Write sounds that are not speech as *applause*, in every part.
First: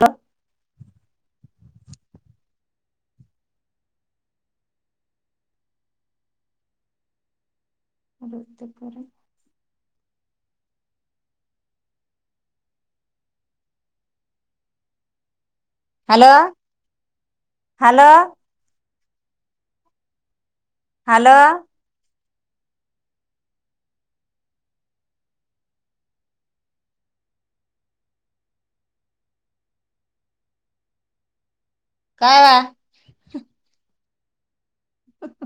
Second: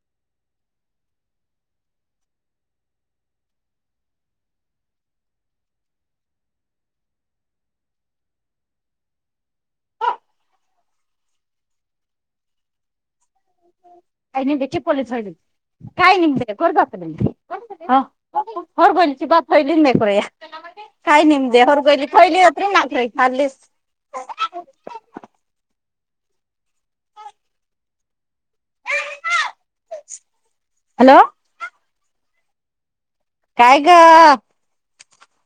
हा बोलते परत काय नाही विकी पोलिस व्हायलित हॅलो *unintelligible* हॅलो हॅलो *unintelligible* *unintelligible* *unintelligible* हॅलो काय वा काय ग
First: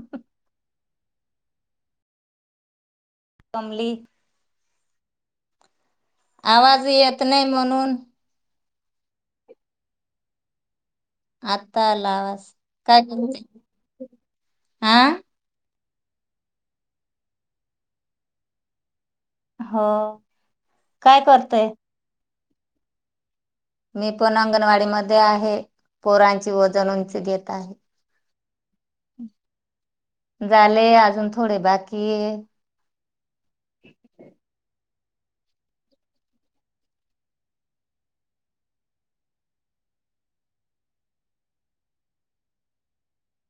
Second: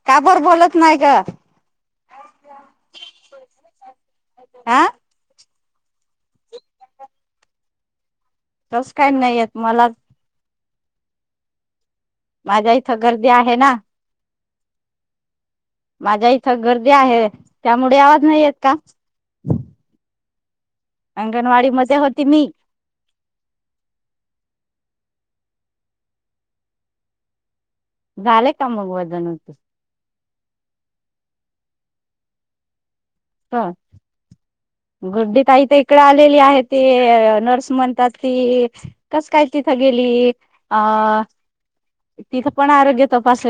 का बर बोलत नाय गं कमली आह आवाज येत नाही म्हणून तस काही नाहीयेत मला आत माझ्या इथं गर्दी आहे ना आह माझ्या इथं गर्दी आहे त्यामुळे आवाज नाही येत का हो काय करतय अंगणवाडी मजे होती मी मी पण अंगणवाडी मध्ये आहे पोरांची वजन उंची घेत आहे झाले मग वाजन उत झाले अजून थोडे बाकी आहेत हा गुड्डी ताई तर इकडे आलेली आहे ते नर्स म्हणतात ती कस काय तिथं गेली अ तिथं पण आरोग्य तपास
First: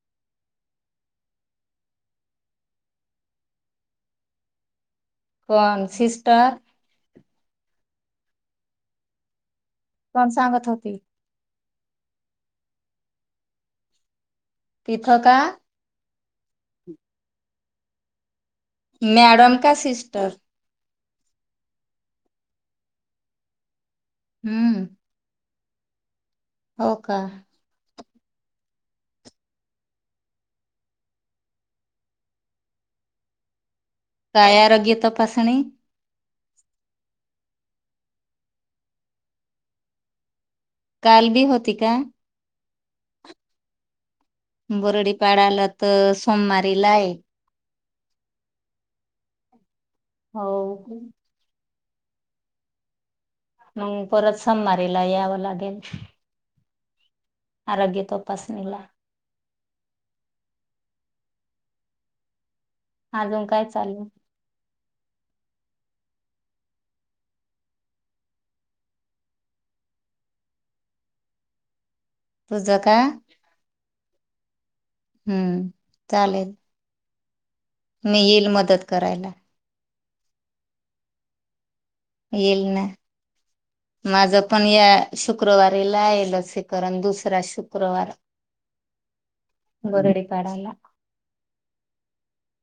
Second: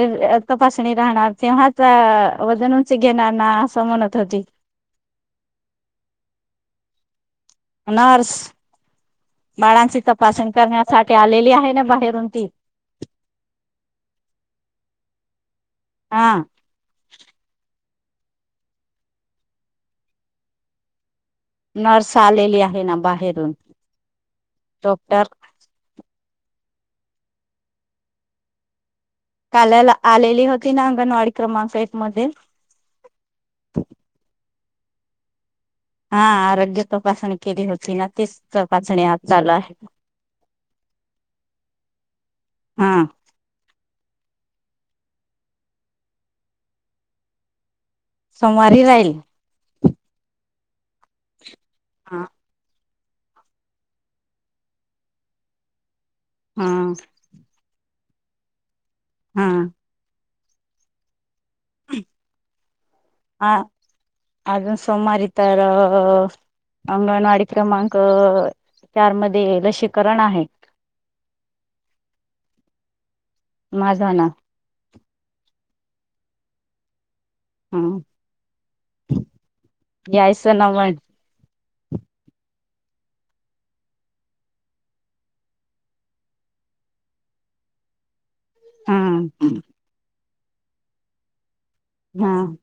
तपासणी राहणार तेव्हाच ना वजन उंच घेणार ना असं म्हणत होती कोण सिस्टर नर्स बाळांची कोण तपासणी सांगत होती करण्यासाठी आलेली आहे ना बाहेरून ती पिथका हा मॅडम का सिस्टर नर्स आलेली आहे ना बाहेरून हम्म डॉक्टर हो का काल्याला आलेली होती ना अंगणवाडी क्रमांक एक मध्ये कायारोग्य तपासणी हा आरोग्य तपासणी केली होती ना तेच तपासणी आज चालू आहे काल बी होती का हा बरडी पाळाला तर सोमवारी लाय सोमवारी राहील हो हा मग परत सममारीला यावं लागेल हा तो तपासणीला हा अजून हम काय चालू ह अून समारी तार अ अंगणवाडी क्रमांक चार मध्ये लसीकरण आहे पूज का माझा ना हम्म चालेल ह मी येईल मदत करायला ग्यायसना म येईल ना माझ पण या शुक्रवारीला ये लसीकरण दुसरा शुक्रवार हम् पडला हम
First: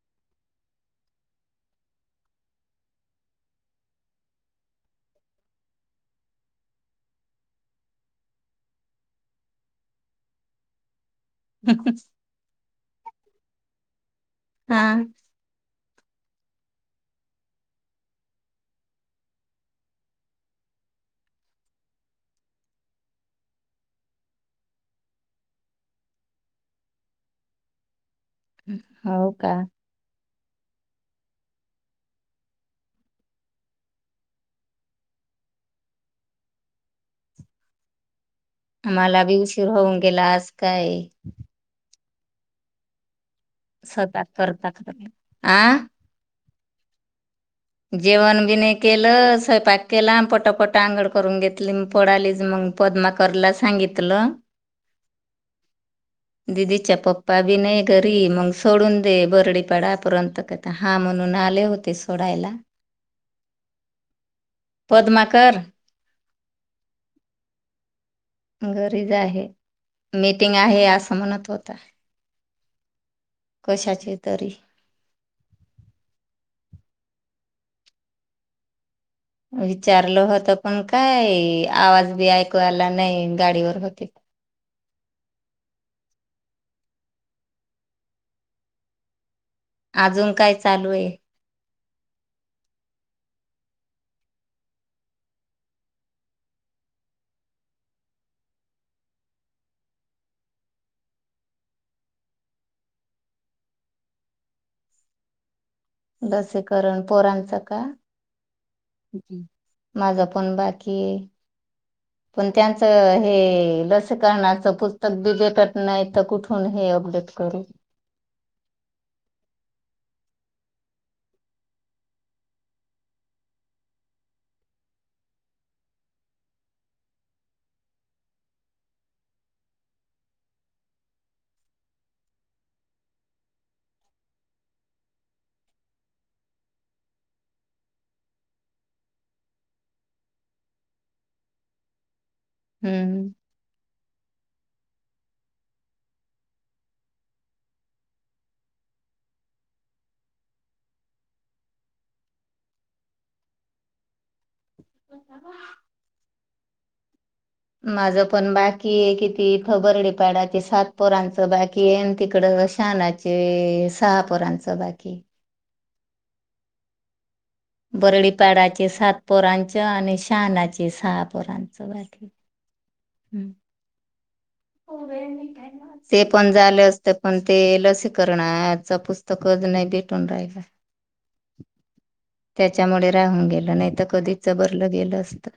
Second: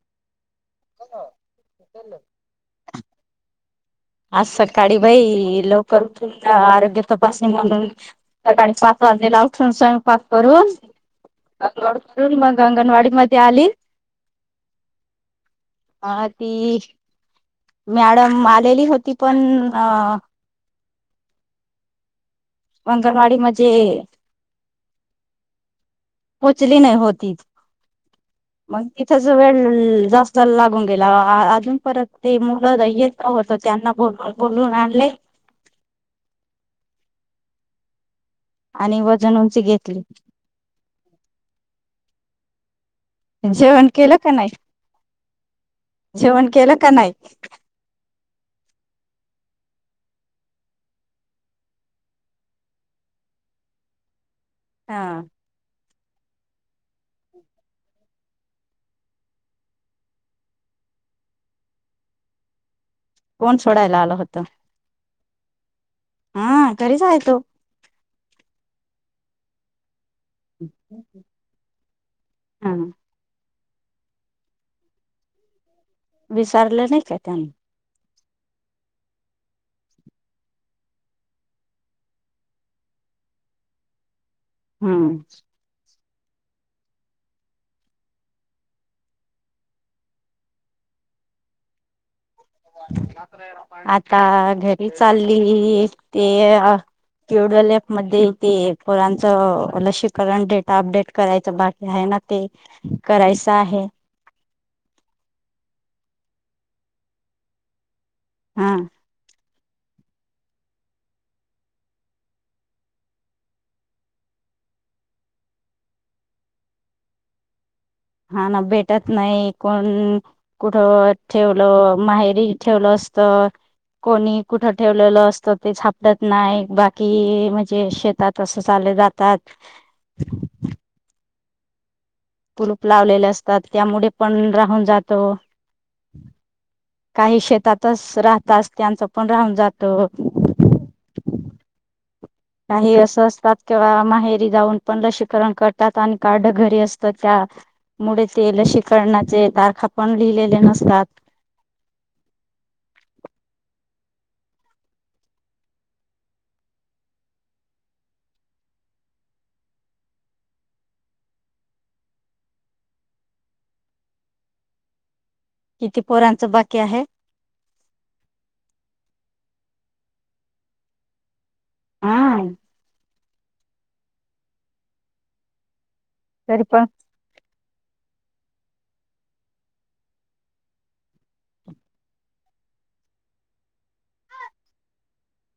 आज सकाळी बाई लवकर तुम आरोग्य तपासणी म्हणून सकाळी पाच वाजेला उठून स्वयंपाक करून अडून मग अंगणवाडी मध्ये आली हा ह ती मॅडम आलेली होती पण अ मंगणवाडी मजे पोचली नाही होती मग तिथच हो का वेळ जास्त चल लागून गेला अजून परत ते मुलं होत त्यांना बोल बोलून आणले आणि आम्हाला बी वजन उंची उशीर होऊन घेतली गेलास काय जेवण केलं स्वयंपाक का नाही करता करता आ जेवण केलं का नाही जेवण बी नाही केलं स्वयंपाक केला पटापट अंगळ करून घेतली पडालीच मग पद्मा करला सांगितलं हा दिदीच्या पप्पा बी नाही घरी मग सोडून दे बरडीपाडापर्यंत कता हा म्हणून आले होते सोडायला *unintelligible* कोण सोडायला आल होत पद्माकर हा तरीच आहे तो गरीच आहे मीटिंग आहे असं म्हणत होता हा कशाचे तरी विचारलं नाही का त्यांनी विचारलं होत पण काय आवाज बी ऐकवायला नाही गाडीवर होते हम्म अजून काय चालू आहे आता घरी चालली ते क्युडल एप म ते पोरांचं लसकरण डेटा अपडेट करायचं बाकी आहे ना ते करायचं आहे लसीकरण पोरांचं का हा जी माझं पण बाकी पण त्यांचं हे लसीकरणाचं पुस्तक बी भेटत नाही तर कुठून हे अपडेट करू हा ना भेटत नाही कोण कुठ ठेवलं माहेरी ठेवलं असत कोणी कुठ ठेवलेलं असतं ते झापडत नाही बाकी म्हणजे शेतात असं चाले जातात कुलूप लावलेले असतात त्यामुळे पण राहून जातो काही शेतातच राहत अस त्यांचं पण राहून जातो काही असं हम्म असतात किंवा माहेरी जाऊन पण लसीकरण करतात आणि कारड घरी असत त्यामुळे ते लसीकरणाचे तारखा पण लिहिलेले नसतात सा ह माझ पण बाकी आहे कितीथ बर्डीपाडाचे सात पोरांचं बाकी आहे आणि तिकड शहानाचे सहा पोरांचं बाकी किती पोरांचं बाकी आहे बरडीपाडाचे सात पोरांच आणि शहाणाचे सहा पोरांच स हा आहेखी हम्म हो वेळ म का आहे ना ते पण झाले असते पण ते लसीकरणाच पुस्तकच नाही भेटून राहिला त्याच्यामुळे राहून गेलं नाही तर कधीच भरलं गेलं असत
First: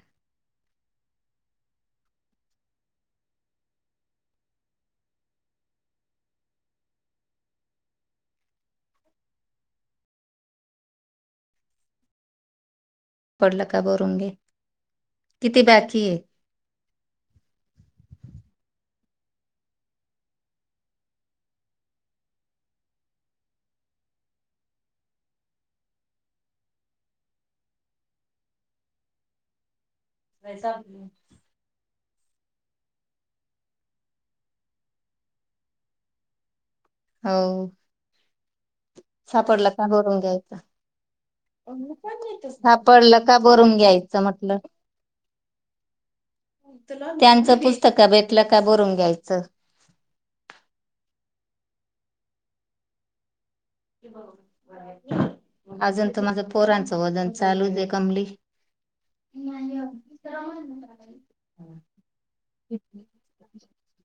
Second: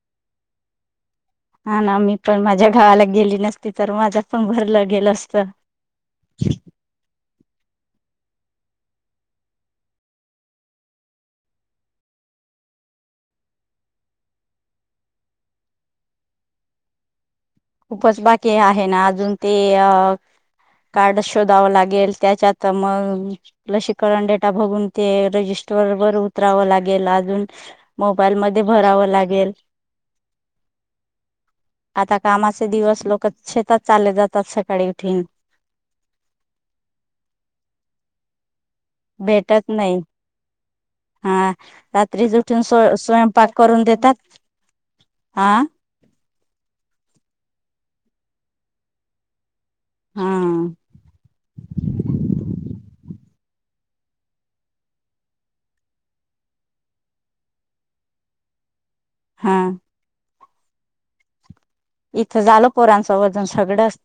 हा ना मी पण माझ्या गावाला गेली नसती तर माझ्या पण भरलं गेलं असत पडलं का बरुंगे किती बाकी ये खूपच बाकी आहे ना अजून ते कार्ड शोधावं लागेल त्याच्यात मग लसीकरण डेटा बघून ते रजिस्टर वर उतरावं लागेल अजून मोबाईल मध्ये भरावं लागेल वैसा आप आता कामाचे दिवस लोक शेतात चालले जातात सकाळी उठून हो भेटत सापडला का नाही भरून घ्यायचं हा रात्रीच उठून स्व सापडलं का स्वयंपाक भरून करून घ्यायचं देतात म्हटलं हा त्यांचं पुस्तक भेटलं का बरून घ्यायचं हा अजून तर माझं पोरांचं वजन चालू दे कमली हा *unintelligible* इथं झाल पोरांचं वजन सगळंच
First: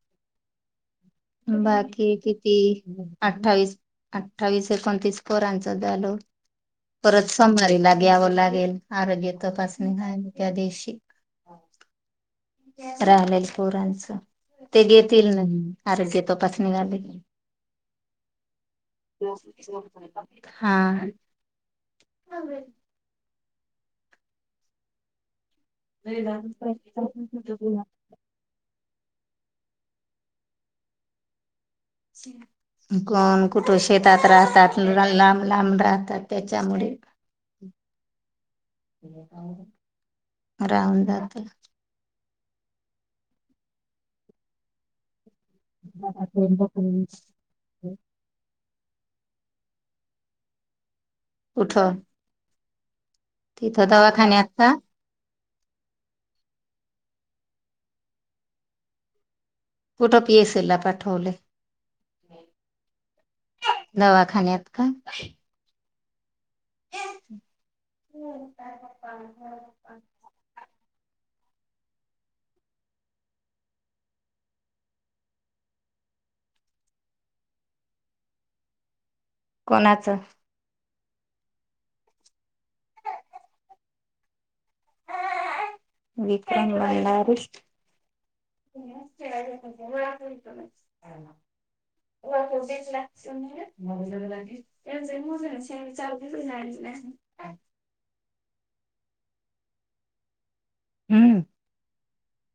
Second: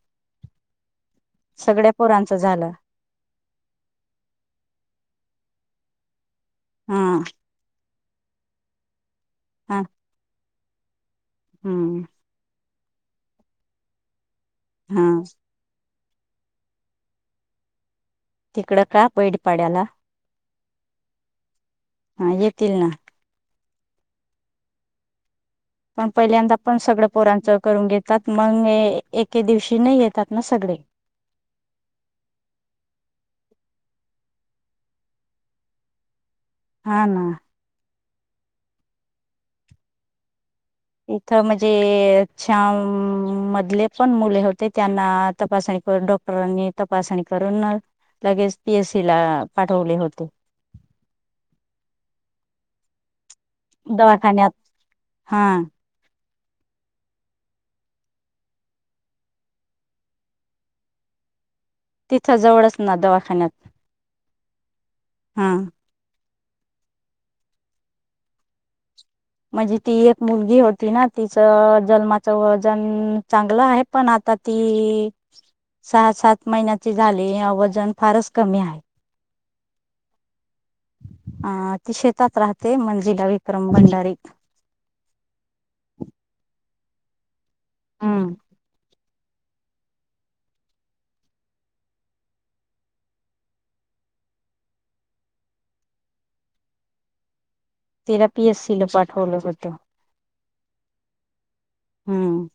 बाकी किती झालं अठ्ठावीस अठ्ठावीस एकोणतीस पोरांच झाल. हा परत संभारी ला घ्यावं लागेल आरोग्य हा तपासणी हाय. त्या दिवशी हम्म राहीलय पोरांचं ते हा घेतील न आरोग्य तपासणी झाली. तिकडं का बैडपाड्याला. हा ह येतील ना. पण पहिल्यांदा आपण सगळं पोरांचं करून घेतात मग एके दिवशी नाही येतात ना सगळे. कोण कुठे शेतात राहतात. लांब लांब राहतात. त्याच्यामुळे. हा ना. *inaudible* जात इथं म्हणजे मधले पण मुले होते त्यांना तपासणी करून डॉक्टरांनी तपासणी करून लगेच पी एस सी ला पाठवले होते. कुठ तिथं दवाखान्यात का हां कुठं पीएसीला पाठवले. तिथं जवळच ना दवाखान्यात दवाखान्यात का हम्म *unintelligible* म्हणजे ती एक मुलगी होती ना तिचं जन्माचं वजन चांगलं आहे. पण आता ती सहा सात महिन्याची झाली वजन फारच कमी आहे. कोणाचं? अ ति शेतात राहते. मंजिला विक्रम भंडारी *unintelligible* विक्रम मलार हो हम्म *unintelligible* बी. एस. सी ला पाठवल होत. हम्म हम्म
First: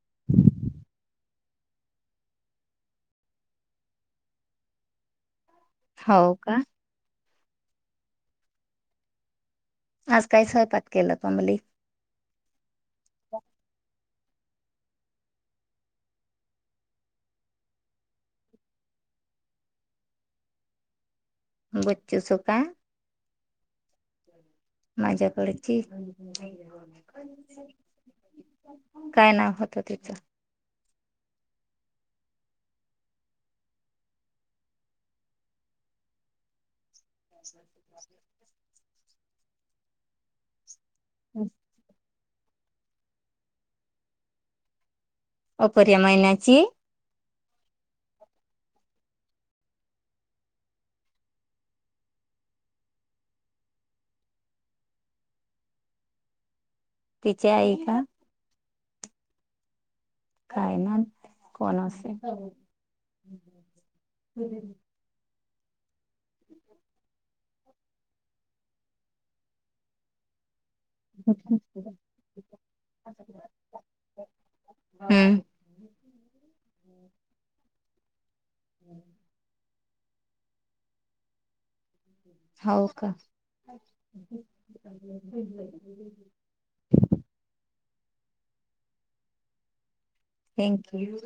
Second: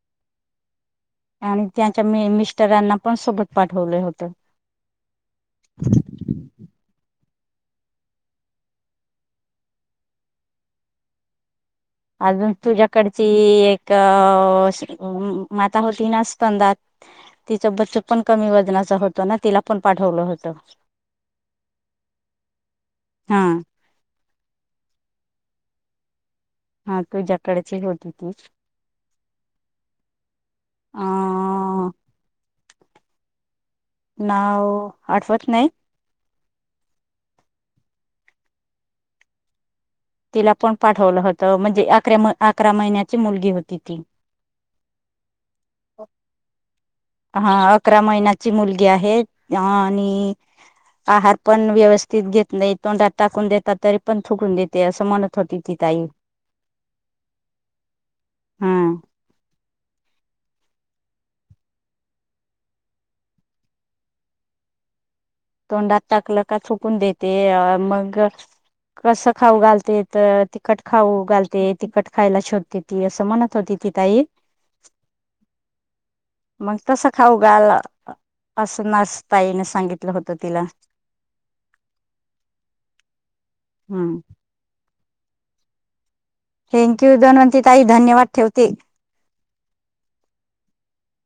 *inaudible* आणि त्यांच्या, मी मिस्टरांना पण सोबत पाठवलं होत. होऊ का आज काय स्वयपाक केलं तुमले? अजून तुझ्याकडची एक अ माता होती ना स्तंदात तिचं बचक पण कमी वजनाचा होतं ना तिला पण पाठवलं होत. बच्चूचं का? हा माझ्याकडची. हा तुझ्याकडची होती ती काय नाव होत तिच? अं, नाव आठवत नाही. *inaudible* तिला पण पाठवलं होतं म्हणजे आकर्या अकरा महिन्याची मुलगी होती ती, अपुर्या महिन्याची. हा अकरा महिन्याची मुलगी आहे... आणि आहार पण व्यवस्थित घेत नाही, तोंडात टाकून देतात तरी पण थुकून देते. ते अस म्हनत होती. ताई तिचे आई का? हा... काय ना.... कोणा असे? तोंडात टाकलं का थुकून देते मग कसं खाऊ घालते तर तिकट खाऊ घालते तीखट खायला शोधते ती असं म्हणत होती ती ताई हम्म मग तसं खाऊ घाल. असं नस ताईने सांगितलं. दिलं होत तिला हाव का? हम्म *inaudible* थँक्यू धनवंती ताई धन्यवाद ठेवते. Thank you.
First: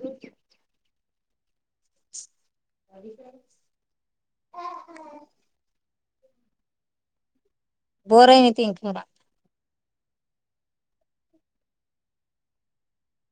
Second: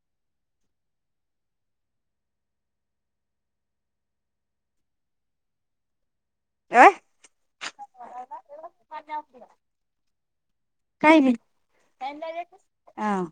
*inaudible* काय? *unintelligible* काय नाही आ